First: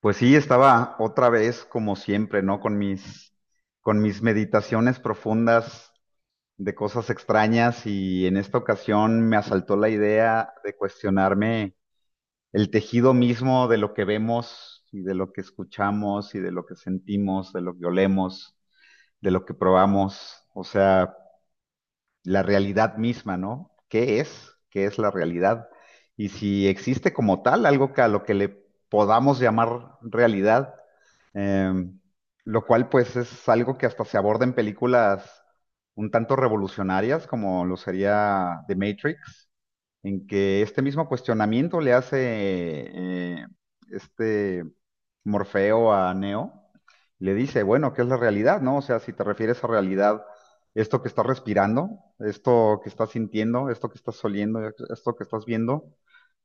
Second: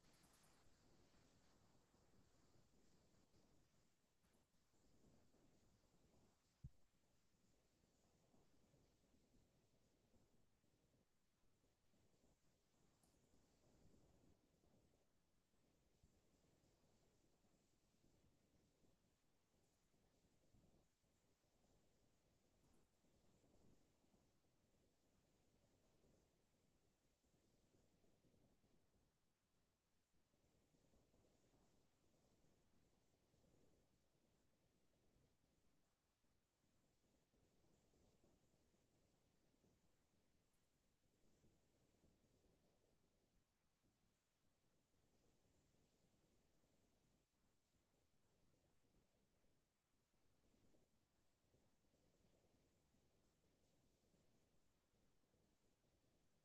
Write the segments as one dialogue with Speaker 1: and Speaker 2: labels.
Speaker 1: Pues sí, estaba otra vez como siempre, ¿no? Con mis meditaciones profundas de cosas extrañas y en esta ocasión me asaltó la idea de cuestionarme el tejido mismo de lo que vemos y de lo que escuchamos y de lo que sentimos, de lo que olemos, de lo que probamos, o sea, la realidad misma, ¿no? ¿Qué es? ¿Qué es la realidad? Y si existe como tal algo que a lo que le podamos llamar realidad. Em, lo cual pues es algo que hasta se aborda en películas un tanto revolucionarias como lo sería The Matrix, en que este mismo cuestionamiento le hace este Morfeo a Neo, le dice, bueno, ¿qué es la realidad, no? O sea, si te refieres a realidad, esto que estás respirando, esto que estás sintiendo, esto que estás oliendo, esto que estás viendo,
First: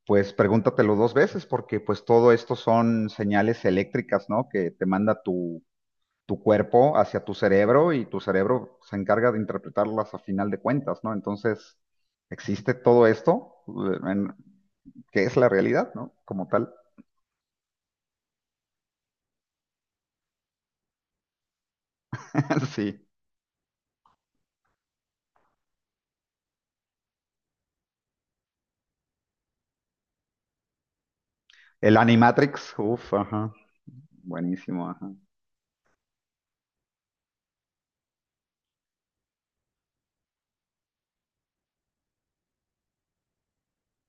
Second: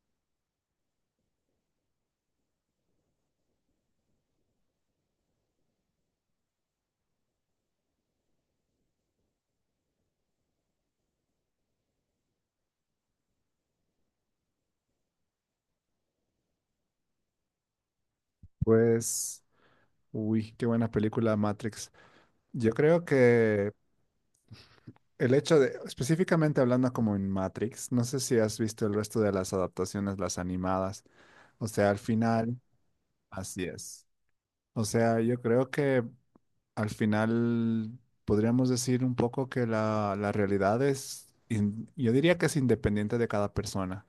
Speaker 1: pues pregúntatelo dos veces porque pues todo esto son señales eléctricas, ¿no? Que te manda tu cuerpo hacia tu cerebro y tu cerebro se encarga de interpretarlas a final de cuentas, ¿no? Entonces, existe todo esto, que es la realidad, ¿no? Como tal.
Speaker 2: Pues, uy, qué buena película Matrix. Yo
Speaker 1: Sí.
Speaker 2: creo que el hecho de, específicamente hablando como en Matrix, no sé si has visto el resto de las adaptaciones, las animadas. O sea,
Speaker 1: El
Speaker 2: al final,
Speaker 1: Animatrix, uff, ajá.
Speaker 2: así es. O
Speaker 1: Buenísimo, ajá.
Speaker 2: sea, yo creo que al final, podríamos decir un poco que la realidad es, yo diría que es independiente de cada persona.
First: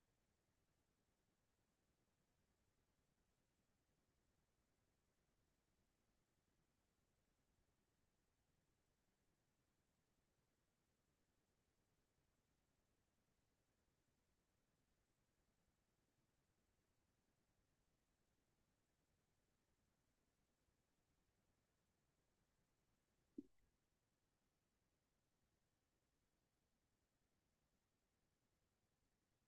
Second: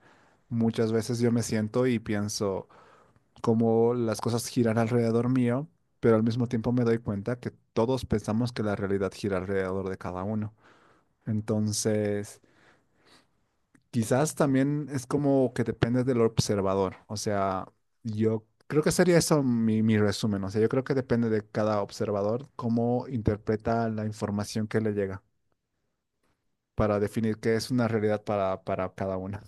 Speaker 2: Muchas veces yo me siento y pienso cómo las cosas giran alrededor mío, pero al mismo tiempo me doy cuenta que todos pensamos que la realidad gira alrededor de cada uno. Entonces, quizás también es como que depende del observador. O sea, yo creo que sería eso mi resumen. O sea, yo creo que depende de cada observador cómo interpreta la información que le llega para definir qué es una realidad para cada una.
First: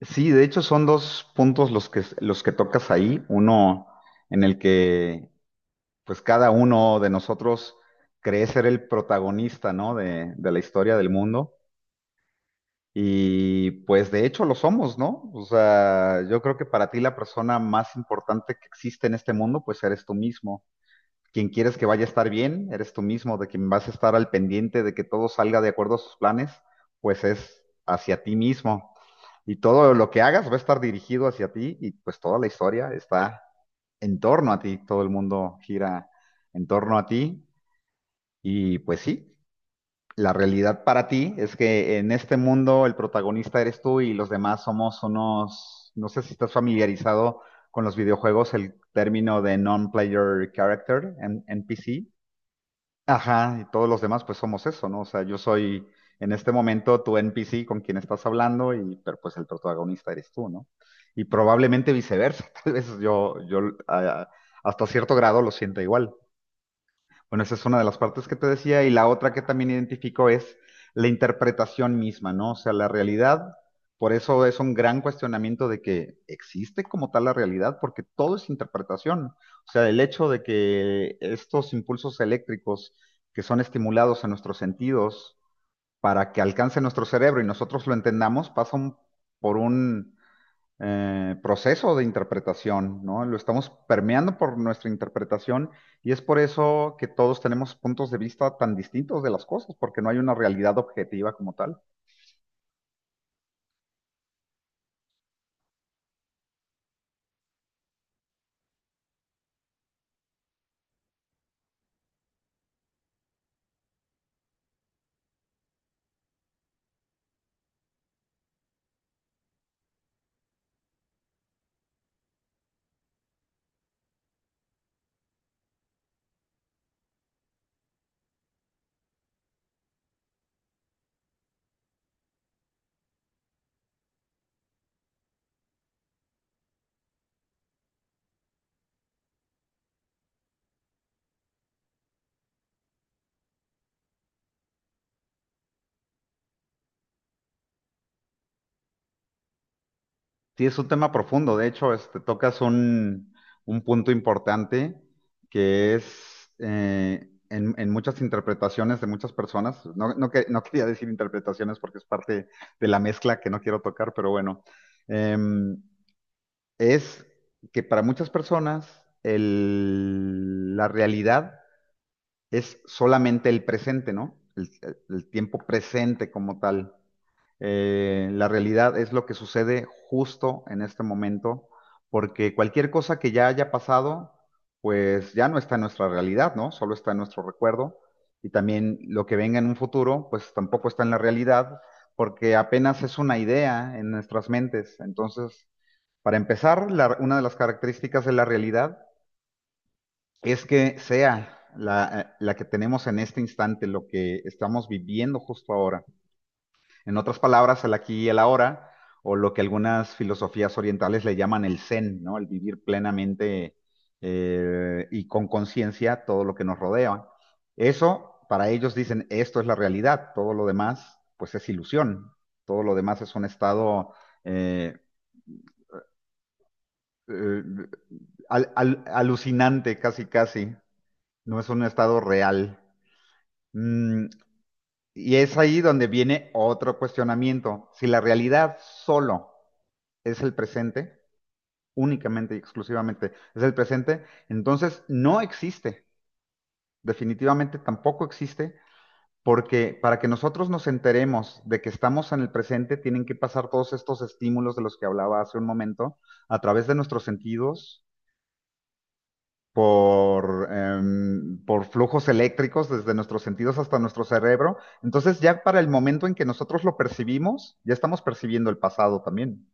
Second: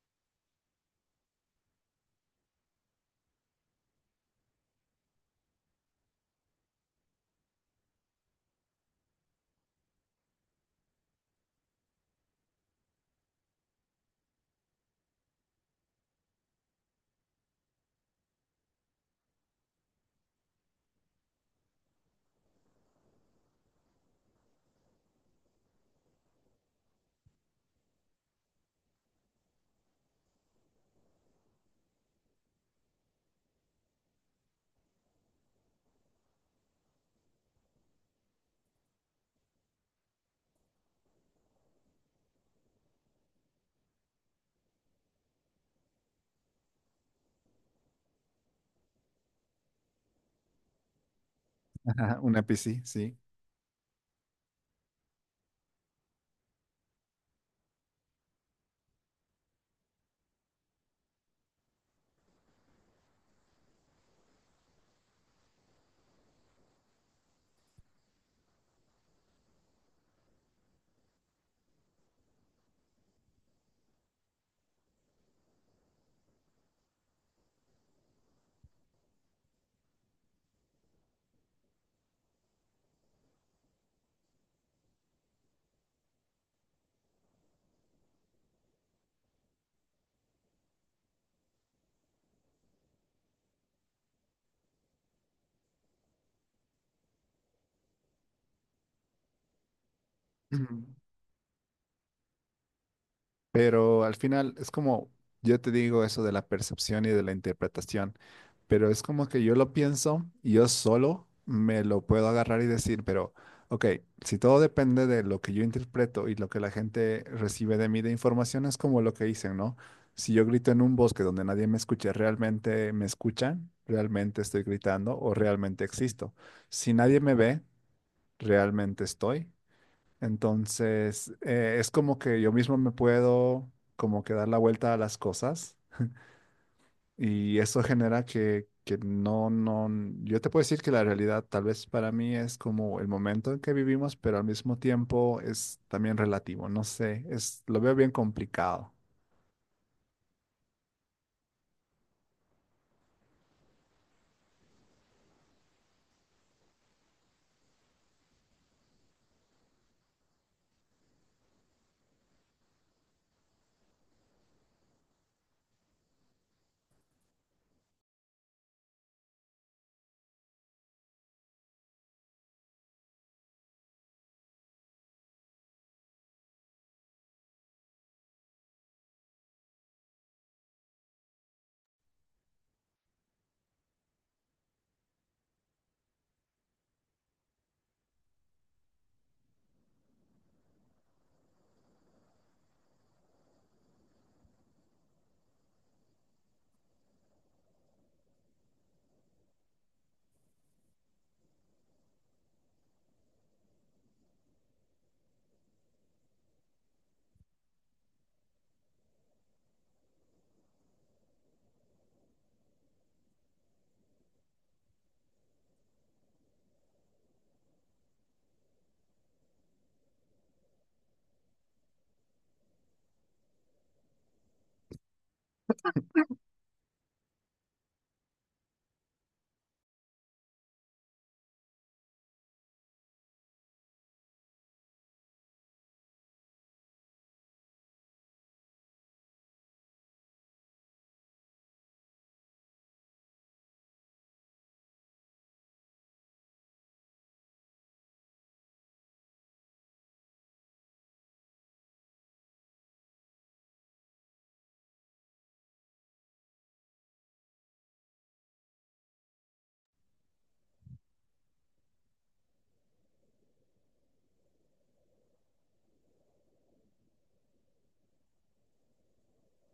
Speaker 1: Sí, de hecho son dos puntos los que tocas ahí. Uno en el que pues cada uno de nosotros cree ser el protagonista, ¿no? De la historia del mundo. Y pues de hecho lo somos, ¿no? O sea, yo creo que para ti la persona más importante que existe en este mundo, pues eres tú mismo. Quien quieres que vaya a estar bien, eres tú mismo. De quien vas a estar al pendiente de que todo salga de acuerdo a sus planes, pues es hacia ti mismo. Y todo lo que hagas va a estar dirigido hacia ti y pues toda la historia está en torno a ti. Todo el mundo gira en torno a ti y pues sí, la realidad para ti es que en este mundo el protagonista eres tú y los demás somos unos, no sé si estás familiarizado con los videojuegos, el término de non-player character, NPC.
Speaker 2: Ajá, una PC, sí.
Speaker 1: Ajá, y todos los demás pues somos eso, ¿no? O sea, yo soy en este momento tu NPC con quien estás hablando y pero pues el protagonista eres tú, ¿no? Y probablemente viceversa, tal vez yo ah, hasta cierto grado lo siento igual. Bueno, esa es una de las partes que te decía y la otra que también identifico es la interpretación misma, ¿no? O sea, la realidad, por eso es un gran cuestionamiento de que existe como tal la realidad, porque todo es interpretación. O sea, el hecho de que estos impulsos eléctricos que son estimulados en nuestros sentidos para que alcance nuestro cerebro y nosotros lo entendamos, pasan por un proceso de interpretación, ¿no? Lo estamos permeando por nuestra interpretación y es por eso que todos tenemos puntos de vista tan distintos de las cosas, porque no hay una realidad
Speaker 2: Ujú.
Speaker 1: objetiva como tal.
Speaker 2: Pero al final es como yo te digo eso de la percepción y de la interpretación. Pero es como que yo lo pienso y yo solo me lo puedo agarrar y decir, pero, ok, si todo depende de lo que yo interpreto y lo que la gente recibe de mí de información, es como lo que dicen, ¿no? Si yo grito en un bosque donde nadie me escucha, ¿realmente me escuchan? ¿Realmente estoy gritando o realmente existo? Si nadie me ve, ¿realmente estoy? Entonces, es como que yo mismo me puedo como que dar la vuelta a las cosas y eso genera que no, yo te puedo decir que la realidad tal vez para mí es como el momento en que vivimos, pero al mismo tiempo es también relativo, no sé, es, lo veo bien complicado.
Speaker 1: Sí, es un tema profundo, de hecho, este, tocas un punto importante que es en muchas interpretaciones de muchas personas, no quería decir interpretaciones porque es parte de la mezcla que no quiero tocar, pero bueno. Em, es que para muchas personas la realidad es solamente el presente, ¿no? El tiempo presente como tal. La realidad es lo que sucede justo en este momento, porque cualquier cosa que ya haya pasado, pues ya no está en nuestra realidad, ¿no? Solo está en nuestro recuerdo. Y también lo que venga en un futuro, pues tampoco está en la realidad, porque apenas es una idea en nuestras mentes. Entonces, para empezar, una de las características de la realidad es que sea la, la que tenemos en este instante, lo que estamos viviendo justo ahora. En otras palabras, el aquí y el ahora, o lo que algunas filosofías orientales le llaman el zen, ¿no? El vivir plenamente y con conciencia todo lo que nos rodea. Eso, para ellos dicen, esto es la realidad, todo lo demás, pues es ilusión, todo lo demás es un estado eh, eh, alucinante, casi, casi. No es un estado real. Mm, y es ahí donde viene otro cuestionamiento. Si la realidad solo es el presente, únicamente y exclusivamente es el presente, entonces no existe. Definitivamente tampoco existe, porque para que nosotros nos enteremos de que estamos en el presente, tienen que pasar todos estos estímulos de los que hablaba hace un momento a través de nuestros sentidos por, por flujos eléctricos desde nuestros sentidos hasta nuestro cerebro. Entonces ya para el momento en que nosotros lo percibimos, ya estamos percibiendo el pasado también.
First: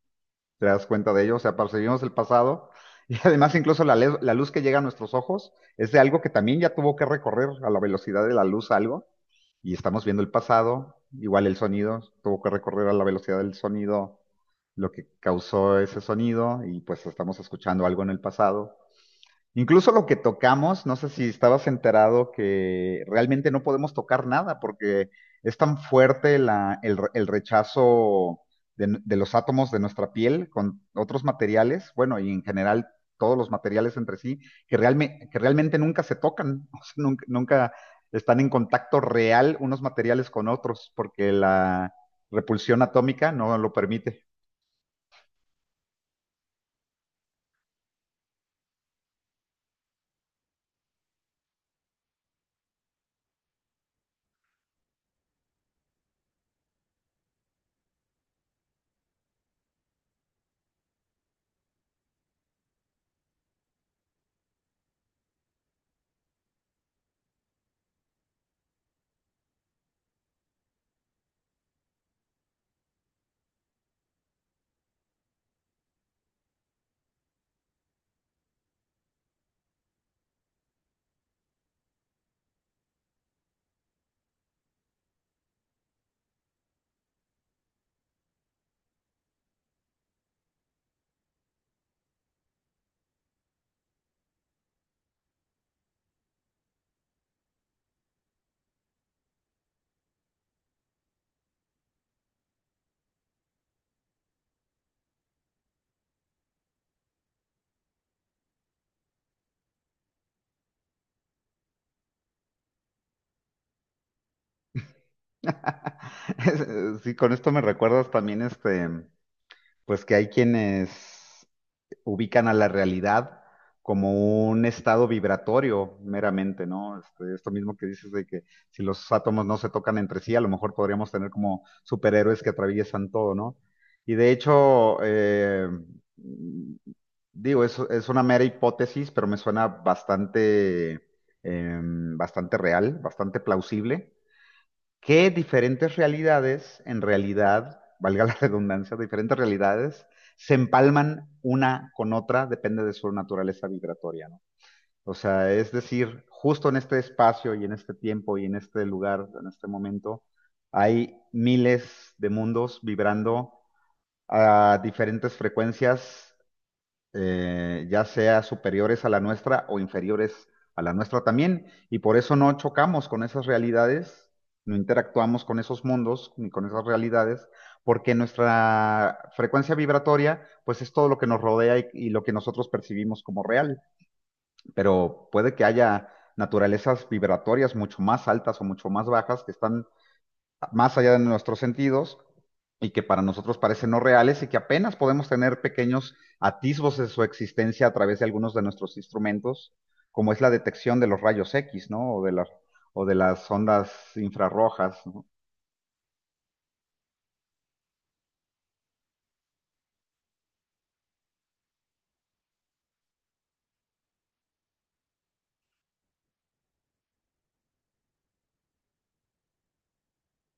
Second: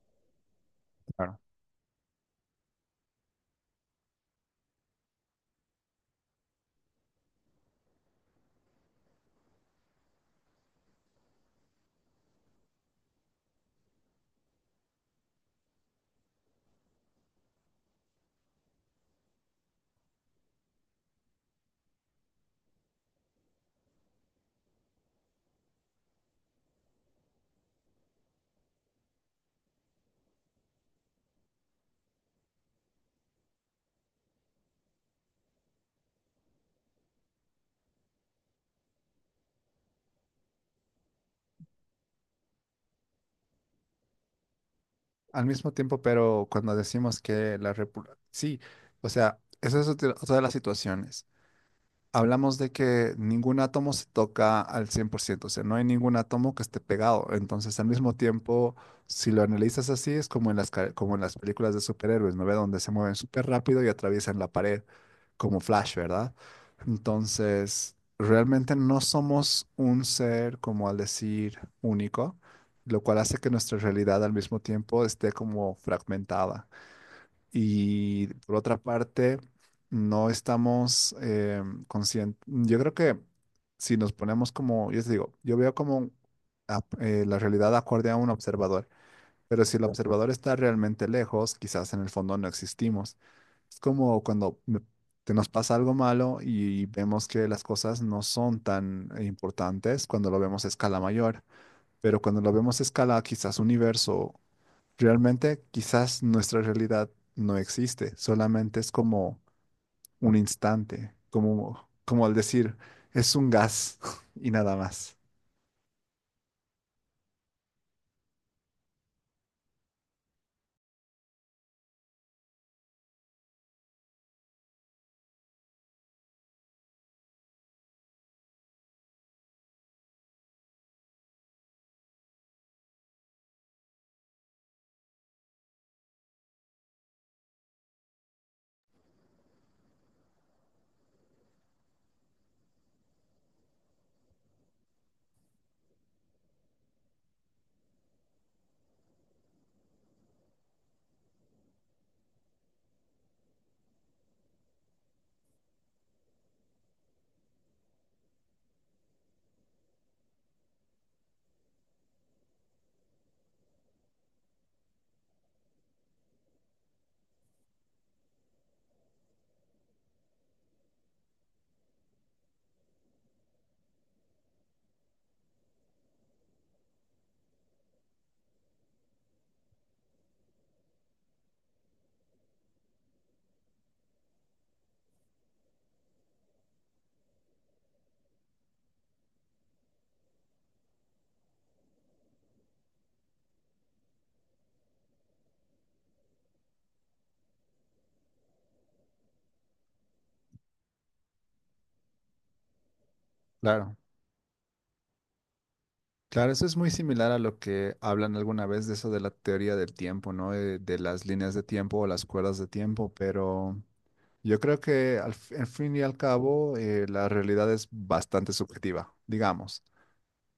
Speaker 1: ¿Te das cuenta de ello?
Speaker 2: Claro.
Speaker 1: O sea, percibimos el pasado y además incluso la luz que llega a nuestros ojos es de algo que también ya tuvo que recorrer a la velocidad de la luz algo y estamos viendo el pasado. Igual el sonido tuvo que recorrer a la velocidad del sonido lo que causó ese sonido y pues estamos escuchando algo en el pasado. Incluso lo que tocamos, no sé si estabas enterado que realmente no podemos tocar nada porque es tan fuerte el rechazo de los átomos de nuestra piel con otros materiales, bueno, y en general todos los materiales entre sí, que, que realmente nunca se tocan, o sea, nunca, nunca están en contacto real unos materiales con otros porque la repulsión atómica no lo permite.
Speaker 2: Al mismo tiempo, pero cuando decimos que la república, sí, o sea, esa es otra otra de las situaciones. Hablamos de que ningún átomo se toca al 100%, o sea, no hay ningún átomo que esté pegado. Entonces, al mismo tiempo, si lo analizas así, es como en como en las películas de superhéroes, ¿no ve? Donde se mueven súper rápido y atraviesan la pared, como Flash, ¿verdad? Entonces, realmente no somos un ser, como al decir, único, lo cual hace que nuestra realidad al mismo tiempo esté como fragmentada. Y por otra parte, no estamos conscientes. Yo creo que si nos ponemos como, yo te digo, yo veo como la realidad acorde a un observador, pero si el observador está realmente lejos, quizás en el fondo no existimos. Es como cuando te nos pasa algo malo y vemos que las cosas no son tan importantes cuando lo vemos a escala mayor, pero cuando lo vemos a escala quizás universo, realmente quizás nuestra realidad no existe, solamente es como un instante, como, como al decir, es un gas y nada más.
Speaker 1: Sí, con esto me recuerdas también este. Pues que hay quienes ubican a la realidad como un estado vibratorio meramente, ¿no? Este, esto mismo que dices de que si los átomos no se tocan entre sí, a lo mejor podríamos tener como superhéroes que atraviesan todo, ¿no? Y de hecho, digo, es una mera hipótesis, pero me suena bastante, eh, bastante real, bastante plausible que diferentes realidades, en realidad, valga la redundancia, diferentes realidades se empalman una con otra, depende de su naturaleza vibratoria, ¿no? O sea, es decir, justo en este espacio y en este tiempo y en este lugar, en este momento, hay miles de mundos vibrando a diferentes frecuencias ya sea superiores a la nuestra o inferiores a la nuestra también, y por eso no chocamos con esas realidades, no interactuamos con esos mundos ni con esas realidades, porque nuestra frecuencia vibratoria, pues es todo lo que nos rodea y lo que nosotros percibimos como real, pero puede que haya naturalezas vibratorias mucho más altas o mucho más bajas que están más allá de nuestros sentidos y que para nosotros parecen no reales y que apenas podemos tener pequeños atisbos de su existencia a través de algunos de nuestros instrumentos, como es la detección de los rayos X, ¿no? O de las ondas
Speaker 2: Claro,
Speaker 1: infrarrojas, ¿no?
Speaker 2: claro, eso es muy similar a lo que hablan alguna vez de eso de la teoría del tiempo, ¿no? De las líneas de tiempo o las cuerdas de tiempo, pero yo creo que al fin y al cabo la realidad es bastante subjetiva, digamos.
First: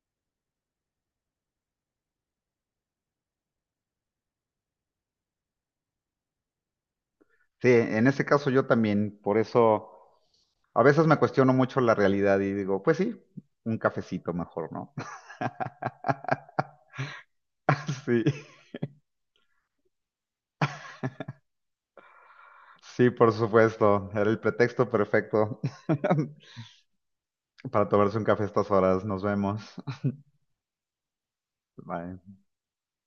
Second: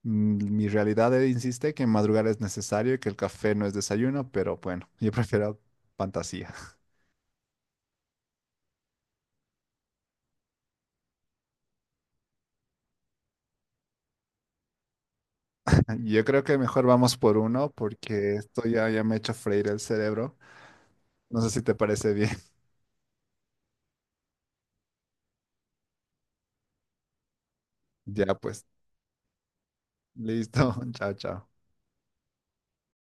Speaker 2: Mi realidad insiste que madrugar es necesario y que el café no es desayuno, pero bueno, yo prefiero fantasía.
Speaker 1: Sí, en ese caso yo también, por eso a veces me cuestiono mucho la realidad y digo, pues sí, un cafecito mejor, ¿no?
Speaker 2: Yo creo que mejor vamos por uno porque
Speaker 1: Sí,
Speaker 2: esto ya me ha hecho freír el cerebro. No sé si te parece bien.
Speaker 1: sí, por supuesto, era el pretexto perfecto para tomarse un
Speaker 2: Ya
Speaker 1: café a
Speaker 2: pues,
Speaker 1: estas horas. Nos vemos.
Speaker 2: listo. Chao, chao.
Speaker 1: Bye.